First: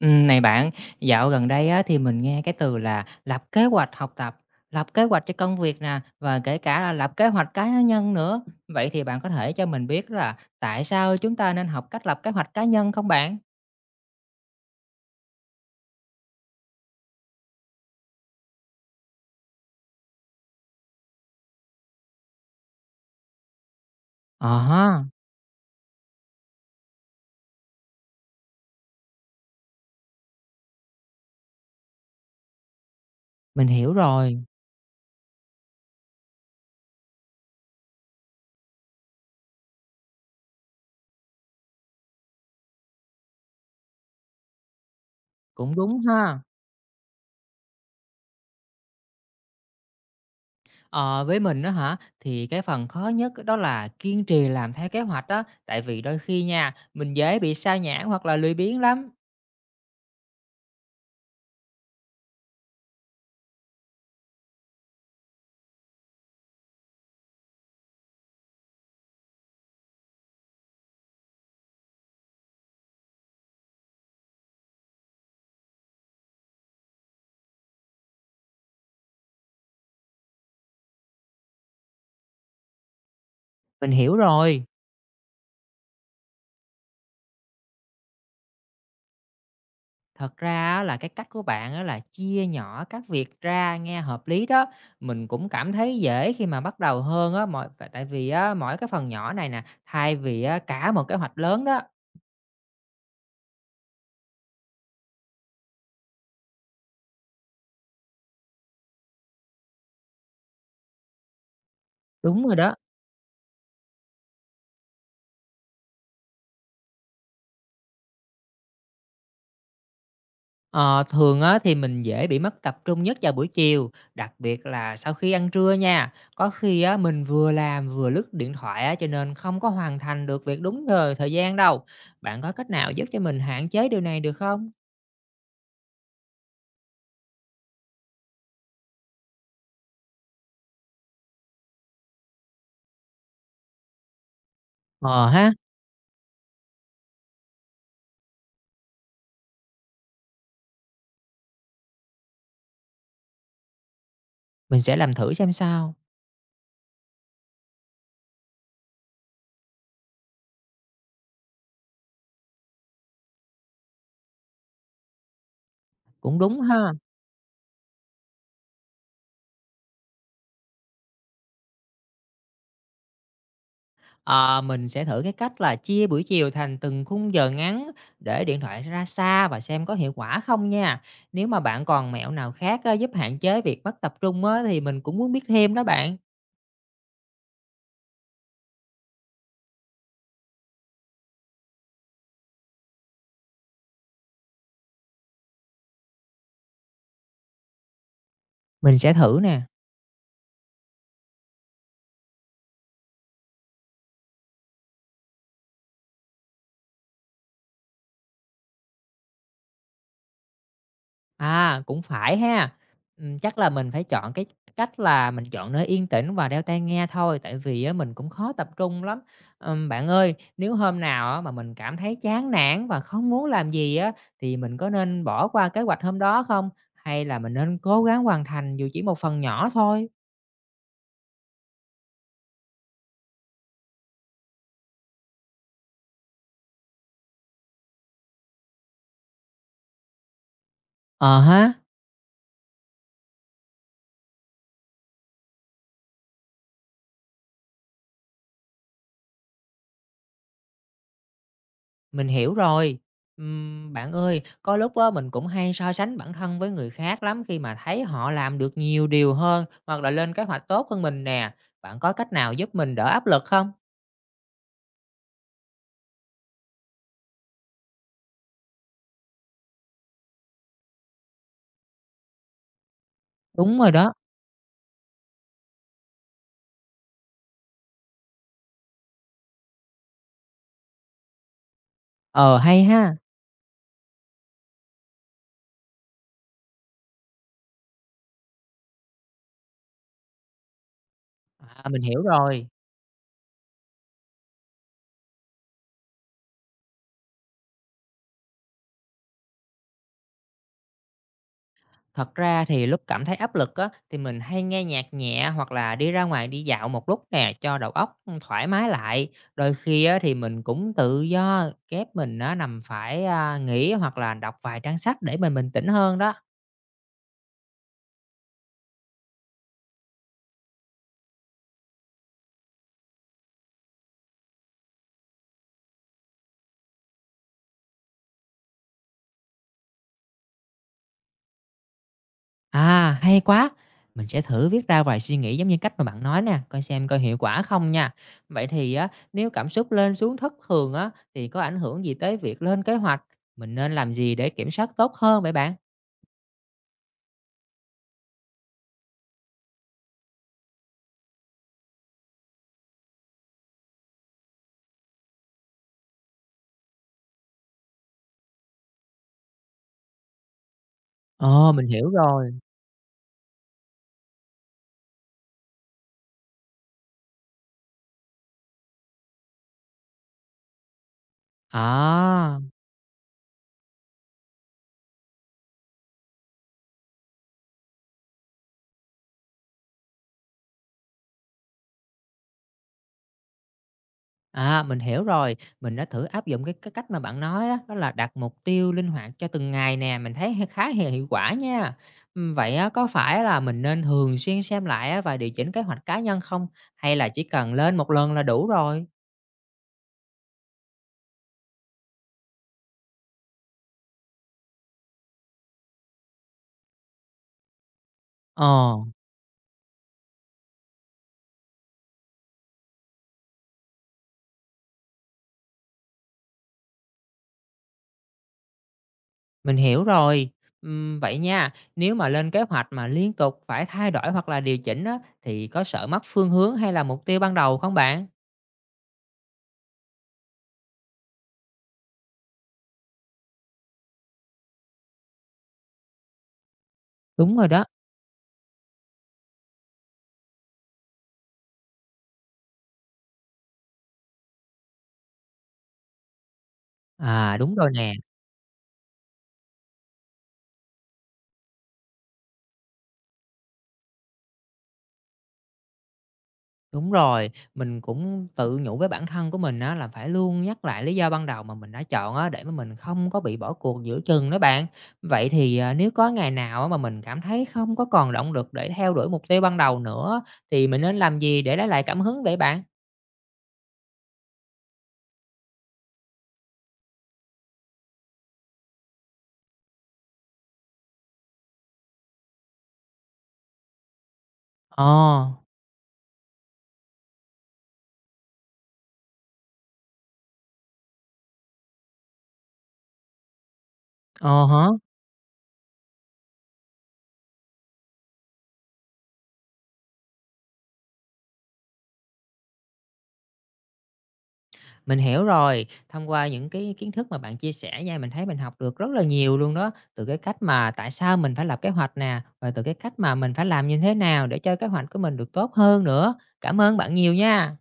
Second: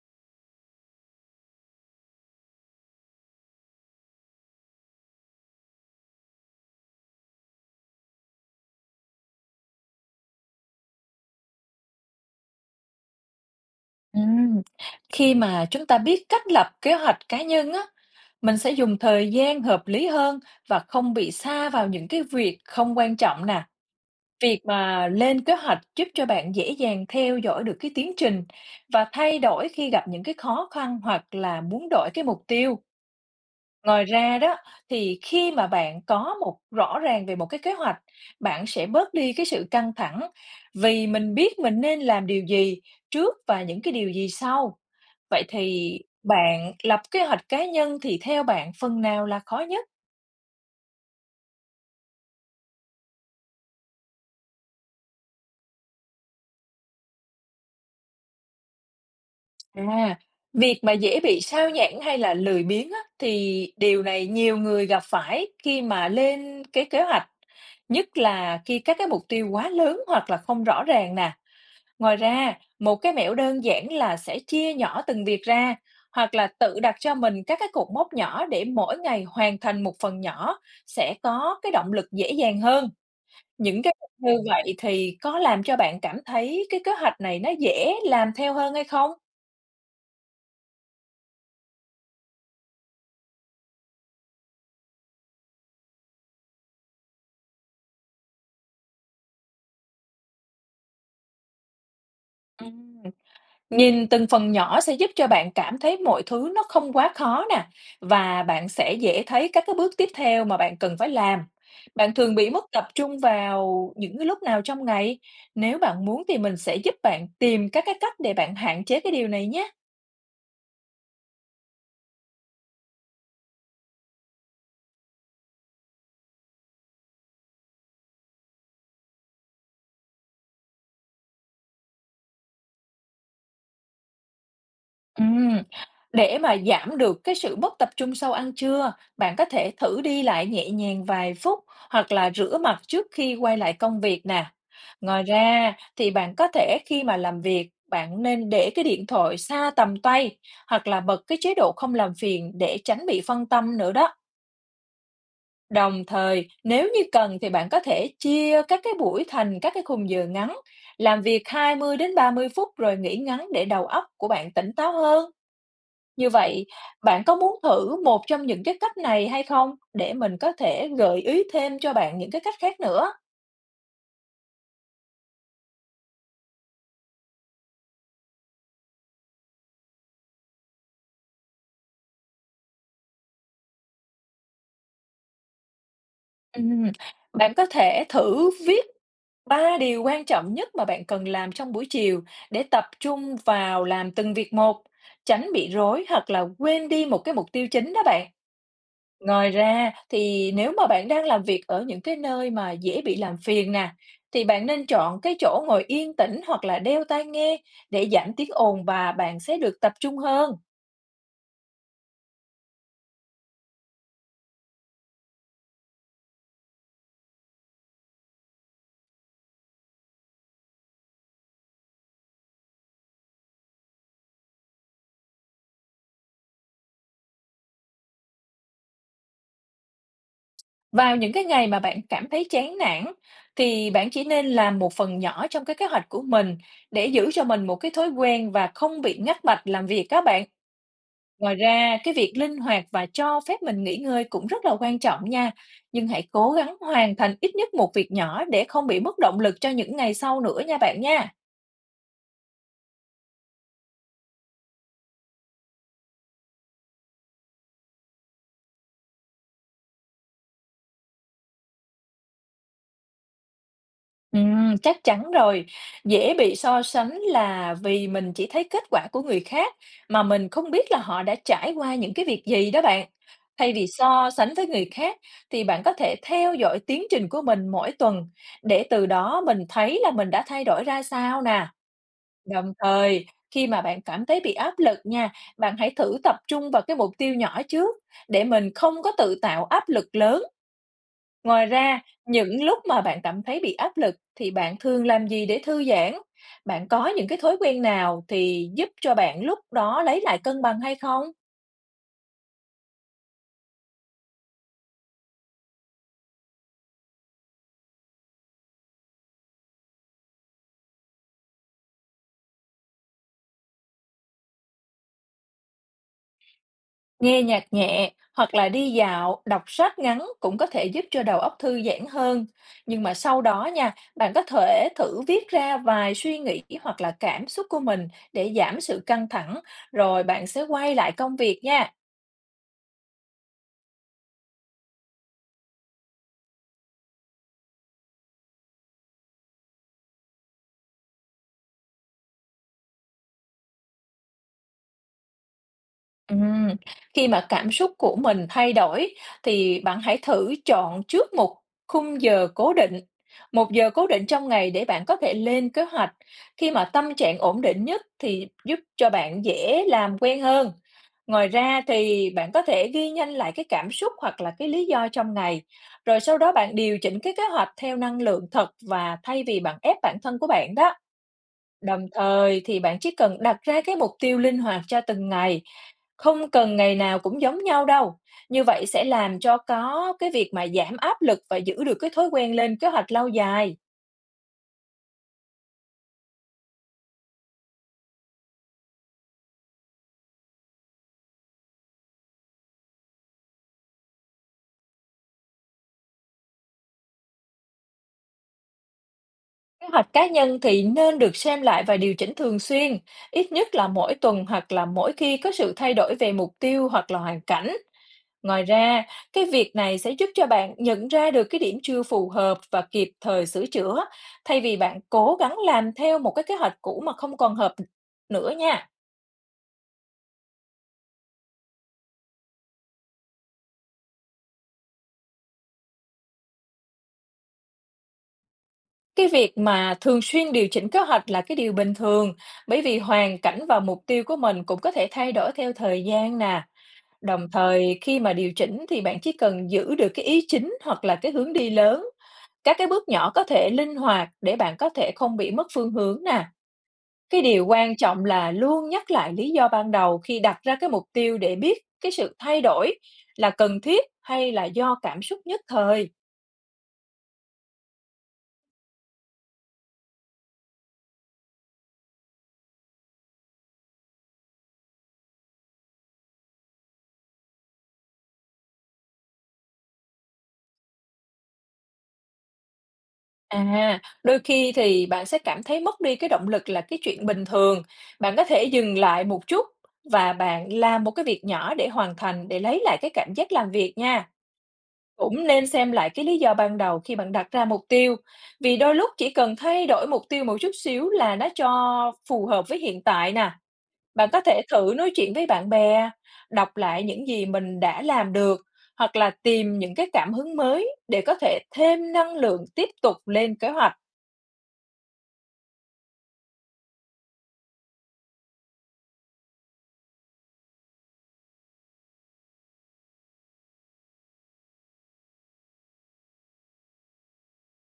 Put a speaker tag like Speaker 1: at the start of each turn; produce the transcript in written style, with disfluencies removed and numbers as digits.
Speaker 1: Này bạn, dạo gần đây á, thì mình nghe cái từ là lập kế hoạch học tập, lập kế hoạch cho công việc nè, và kể cả là lập kế hoạch cá nhân nữa. Vậy thì bạn có thể cho mình biết là tại sao chúng ta nên học cách lập kế hoạch cá nhân không bạn?
Speaker 2: Ừm, khi mà chúng ta biết cách lập kế hoạch cá nhân á, mình sẽ dùng thời gian hợp lý hơn và không bị sa vào những cái việc không quan trọng nè.
Speaker 1: Ờ
Speaker 2: Việc
Speaker 1: ha,
Speaker 2: mà lên kế hoạch giúp cho bạn dễ dàng theo dõi được cái tiến trình và thay đổi khi gặp những cái khó khăn hoặc là muốn đổi cái mục tiêu.
Speaker 1: mình hiểu
Speaker 2: Ngoài ra
Speaker 1: rồi,
Speaker 2: đó, thì khi mà bạn có một rõ ràng về một cái kế hoạch, bạn sẽ bớt đi cái sự căng thẳng vì mình biết mình nên làm điều gì trước và những cái điều gì sau. Vậy
Speaker 1: cũng đúng
Speaker 2: thì
Speaker 1: ha.
Speaker 2: bạn lập kế hoạch cá nhân thì theo bạn phần nào là khó nhất?
Speaker 1: Ờ, với mình đó hả, thì cái phần khó nhất đó là kiên trì làm theo kế hoạch đó, tại vì đôi khi nha, mình dễ bị sao nhãng hoặc là lười biếng lắm.
Speaker 2: À, việc mà dễ bị sao nhãng hay là lười biếng á, thì điều này nhiều người gặp phải khi mà lên cái kế hoạch, nhất là khi các cái mục tiêu quá lớn hoặc là không rõ ràng nè. Ngoài ra, một cái mẹo đơn giản là sẽ chia nhỏ từng việc ra hoặc là tự đặt cho mình các cái cột mốc nhỏ để mỗi ngày hoàn thành một phần nhỏ sẽ có cái động lực dễ dàng hơn. Những
Speaker 1: Mình
Speaker 2: cái cách
Speaker 1: hiểu
Speaker 2: như
Speaker 1: rồi.
Speaker 2: vậy thì có làm cho bạn cảm thấy cái kế hoạch này nó dễ làm theo hơn hay không?
Speaker 1: Thật ra á là cái cách của bạn á là chia nhỏ các việc ra nghe hợp lý đó, mình cũng cảm thấy dễ khi mà bắt đầu hơn á, mọi tại tại vì á mỗi cái phần nhỏ này nè, thay vì á cả một kế hoạch lớn đó.
Speaker 2: Ừm. Nhìn từng phần nhỏ sẽ giúp cho bạn cảm thấy mọi thứ nó không quá khó nè, và bạn sẽ dễ thấy các cái bước tiếp theo mà bạn cần phải làm. Bạn thường
Speaker 1: Đúng
Speaker 2: bị
Speaker 1: rồi
Speaker 2: mất
Speaker 1: đó.
Speaker 2: tập trung vào những cái lúc nào trong ngày? Nếu bạn muốn thì mình sẽ giúp bạn tìm các cái cách để bạn hạn chế cái điều này nhé.
Speaker 1: Ờ, thường á thì mình dễ bị mất tập trung nhất vào buổi chiều, đặc biệt là sau khi ăn trưa nha. Có khi á mình vừa làm vừa lướt điện thoại á, cho nên không có hoàn thành được việc đúng thời thời gian đâu. Bạn có cách nào giúp cho mình hạn chế điều này được không?
Speaker 2: Ừm. Để mà giảm được cái sự mất tập trung sau ăn trưa, bạn có thể thử đi lại nhẹ nhàng vài phút hoặc là rửa mặt trước khi quay lại công việc nè. Ngoài
Speaker 1: Ờ ha,
Speaker 2: ra thì bạn có thể khi mà làm việc, bạn nên để cái điện thoại xa tầm tay hoặc là bật cái chế độ không làm phiền để tránh bị phân tâm nữa đó.
Speaker 1: mình sẽ làm thử xem sao.
Speaker 2: Đồng thời, nếu như cần thì bạn có thể chia các cái buổi thành các cái khung giờ ngắn, làm việc 20 đến 30 phút rồi nghỉ ngắn để đầu óc của bạn tỉnh táo hơn. Như
Speaker 1: Cũng đúng
Speaker 2: vậy,
Speaker 1: ha.
Speaker 2: bạn có muốn thử một trong những cái cách này hay không? Để mình có thể gợi ý thêm cho bạn những cái cách khác nữa.
Speaker 1: Ờ, mình sẽ thử cái cách là chia buổi chiều thành từng khung giờ ngắn để điện thoại ra xa và xem có hiệu quả không nha. Nếu mà bạn còn mẹo nào khác á, giúp hạn chế việc mất tập trung á, thì mình cũng muốn biết thêm đó bạn.
Speaker 2: Ừm, bạn có thể thử viết ba điều quan trọng nhất mà bạn cần làm trong buổi chiều, để tập trung vào làm từng việc một, tránh bị rối hoặc là quên đi một cái mục tiêu chính đó bạn.
Speaker 1: Mình sẽ thử
Speaker 2: Ngoài
Speaker 1: nè.
Speaker 2: ra thì nếu mà bạn đang làm việc ở những cái nơi mà dễ bị làm phiền nè, thì bạn nên chọn cái chỗ ngồi yên tĩnh hoặc là đeo tai nghe để giảm tiếng ồn và bạn sẽ được tập trung hơn.
Speaker 1: À, cũng phải ha. Chắc là mình phải chọn cái cách là mình chọn nơi yên tĩnh và đeo tai nghe thôi, tại vì á mình cũng khó tập trung lắm. Bạn ơi, nếu hôm nào á mà mình cảm thấy chán nản và không muốn làm gì á, thì mình có nên bỏ qua kế hoạch hôm đó không? Hay là mình nên cố gắng hoàn thành dù chỉ một phần nhỏ thôi?
Speaker 2: Vào những cái ngày mà bạn cảm thấy chán nản thì bạn chỉ nên làm một phần nhỏ trong cái kế hoạch của mình, để giữ cho mình một cái thói quen và không bị ngắt mạch làm việc các bạn.
Speaker 1: Ờ
Speaker 2: Ngoài
Speaker 1: ha.
Speaker 2: ra, cái việc linh hoạt và cho phép mình nghỉ ngơi cũng rất là quan trọng nha. Nhưng hãy cố gắng hoàn thành ít nhất một việc nhỏ để không bị mất động lực cho những ngày sau nữa nha bạn nha.
Speaker 1: Mình hiểu rồi. Bạn ơi, có lúc á mình cũng hay so sánh bản thân với người khác lắm khi mà thấy họ làm được nhiều điều hơn hoặc là lên kế hoạch tốt hơn mình nè. Bạn có cách nào giúp mình đỡ áp lực không?
Speaker 2: Chắc chắn rồi, dễ bị so sánh là vì mình chỉ thấy kết quả của người khác mà mình không biết là họ đã trải qua những cái việc gì đó bạn. Thay
Speaker 1: Đúng
Speaker 2: vì
Speaker 1: rồi đó.
Speaker 2: so sánh với người khác thì bạn có thể theo dõi tiến trình của mình mỗi tuần, để từ đó mình thấy là mình đã thay đổi ra sao nè.
Speaker 1: Ờ,
Speaker 2: Đồng
Speaker 1: hay ha.
Speaker 2: thời, khi mà bạn cảm thấy bị áp lực nha, bạn hãy thử tập trung vào cái mục tiêu nhỏ trước để mình không có tự tạo áp lực lớn. Ngoài
Speaker 1: À,
Speaker 2: ra,
Speaker 1: mình hiểu
Speaker 2: những
Speaker 1: rồi.
Speaker 2: lúc mà bạn cảm thấy bị áp lực thì bạn thường làm gì để thư giãn? Bạn có những cái thói quen nào thì giúp cho bạn lúc đó lấy lại cân bằng hay không?
Speaker 1: Thật ra thì lúc cảm thấy áp lực á, thì mình hay nghe nhạc nhẹ hoặc là đi ra ngoài đi dạo một lúc nè cho đầu óc thoải mái lại. Đôi khi á, thì mình cũng tự do kép mình á, nằm phải à, nghỉ hoặc là đọc vài trang sách để mình bình tĩnh hơn đó.
Speaker 2: Nghe nhạc nhẹ hoặc là đi dạo, đọc sách ngắn cũng có thể giúp cho đầu óc thư giãn hơn. Nhưng mà sau đó nha, bạn có thể thử viết ra vài suy nghĩ hoặc là cảm xúc của mình để giảm sự căng thẳng, rồi bạn sẽ quay lại công việc nha.
Speaker 1: À, hay quá! Mình sẽ thử viết ra vài suy nghĩ giống như cách mà bạn nói nè, coi xem coi hiệu quả không nha. Vậy thì á, nếu cảm xúc lên xuống thất thường á, thì có ảnh hưởng gì tới việc lên kế hoạch? Mình nên làm gì để kiểm soát tốt hơn vậy bạn?
Speaker 2: Ừm, khi mà cảm xúc của mình thay đổi thì bạn hãy thử chọn trước một khung giờ cố định, một giờ cố định trong ngày để bạn có thể lên kế hoạch. Khi mà tâm trạng ổn định nhất thì giúp cho bạn dễ làm quen hơn. Ngoài
Speaker 1: Ồ,
Speaker 2: ra
Speaker 1: mình hiểu
Speaker 2: thì
Speaker 1: rồi.
Speaker 2: bạn có thể ghi nhanh lại cái cảm xúc hoặc là cái lý do trong ngày, rồi sau đó bạn điều chỉnh cái kế hoạch theo năng lượng thật và thay vì bạn ép bản thân của bạn đó. Đồng
Speaker 1: À!
Speaker 2: thời thì bạn chỉ cần đặt ra cái mục tiêu linh hoạt cho từng ngày, không cần ngày nào cũng giống nhau đâu. Như vậy sẽ làm cho có cái việc mà giảm áp lực và giữ được cái thói quen lên kế hoạch lâu dài.
Speaker 1: À, mình hiểu rồi, mình đã thử áp dụng cái cách mà bạn nói đó, đó là đặt mục tiêu linh hoạt cho từng ngày nè, mình thấy h khá là hiệu quả nha. Vậy á, có phải là mình nên thường xuyên xem lại á và điều chỉnh kế hoạch cá nhân không? Hay là chỉ cần lên một lần là đủ rồi?
Speaker 2: Kế hoạch cá nhân thì nên được xem lại và điều chỉnh thường xuyên, ít nhất là mỗi tuần hoặc là mỗi khi có sự thay đổi về mục tiêu hoặc là hoàn cảnh. Ngoài
Speaker 1: Ờ,
Speaker 2: ra, cái việc này sẽ giúp cho bạn nhận ra được cái điểm chưa phù hợp và kịp thời sửa chữa, thay vì bạn cố gắng làm theo một cái kế hoạch cũ mà không còn hợp nữa nha.
Speaker 1: mình hiểu rồi. Vậy nha, nếu mà lên kế hoạch mà liên tục phải thay đổi hoặc là điều chỉnh á, thì có sợ mất phương hướng hay là mục tiêu ban đầu không bạn?
Speaker 2: Cái việc mà thường xuyên điều chỉnh kế hoạch là cái điều bình thường, bởi vì hoàn cảnh và mục tiêu của mình cũng có thể thay đổi theo thời gian nè. Đồng
Speaker 1: Đúng rồi đó.
Speaker 2: thời, khi mà điều chỉnh thì bạn chỉ cần giữ được cái ý chính hoặc là cái hướng đi lớn. Các cái bước nhỏ có thể linh hoạt để bạn có thể không bị mất phương hướng nè. Cái
Speaker 1: À,
Speaker 2: điều
Speaker 1: đúng rồi
Speaker 2: quan
Speaker 1: nè.
Speaker 2: trọng là luôn nhắc lại lý do ban đầu khi đặt ra cái mục tiêu, để biết cái sự thay đổi là cần thiết hay là do cảm xúc nhất thời.
Speaker 1: Đúng rồi, mình cũng tự nhủ với bản thân của mình á là phải luôn nhắc lại lý do ban đầu mà mình đã chọn á để mà mình không có bị bỏ cuộc giữa chừng đó bạn. Vậy thì, à, nếu có ngày nào á mà mình cảm thấy không có còn động lực để theo đuổi mục tiêu ban đầu nữa thì mình nên làm gì để lấy lại cảm hứng vậy bạn?
Speaker 2: À, đôi khi thì bạn sẽ cảm thấy mất đi cái động lực là cái chuyện bình thường. Bạn có thể dừng lại một chút và bạn làm một cái việc nhỏ để hoàn thành, để lấy lại cái cảm giác làm việc nha.
Speaker 1: Ờ,
Speaker 2: Cũng nên xem lại cái lý do ban đầu khi bạn đặt ra mục tiêu. Vì đôi lúc chỉ cần thay đổi mục tiêu một chút xíu là nó cho phù hợp với hiện tại nè. Bạn có thể
Speaker 1: ờ há.
Speaker 2: thử nói chuyện với bạn bè, đọc lại những gì mình đã làm được hoặc là tìm những cái cảm hứng mới để có thể thêm năng lượng tiếp tục lên kế hoạch.
Speaker 1: Mình hiểu rồi, thông qua những cái kiến thức mà bạn chia sẻ nha, mình thấy mình học được rất là nhiều luôn đó, từ cái cách mà tại sao mình phải lập kế hoạch nè, và từ cái cách mà mình phải làm như thế nào để cho kế hoạch của mình được tốt hơn nữa. Cảm ơn bạn nhiều nha.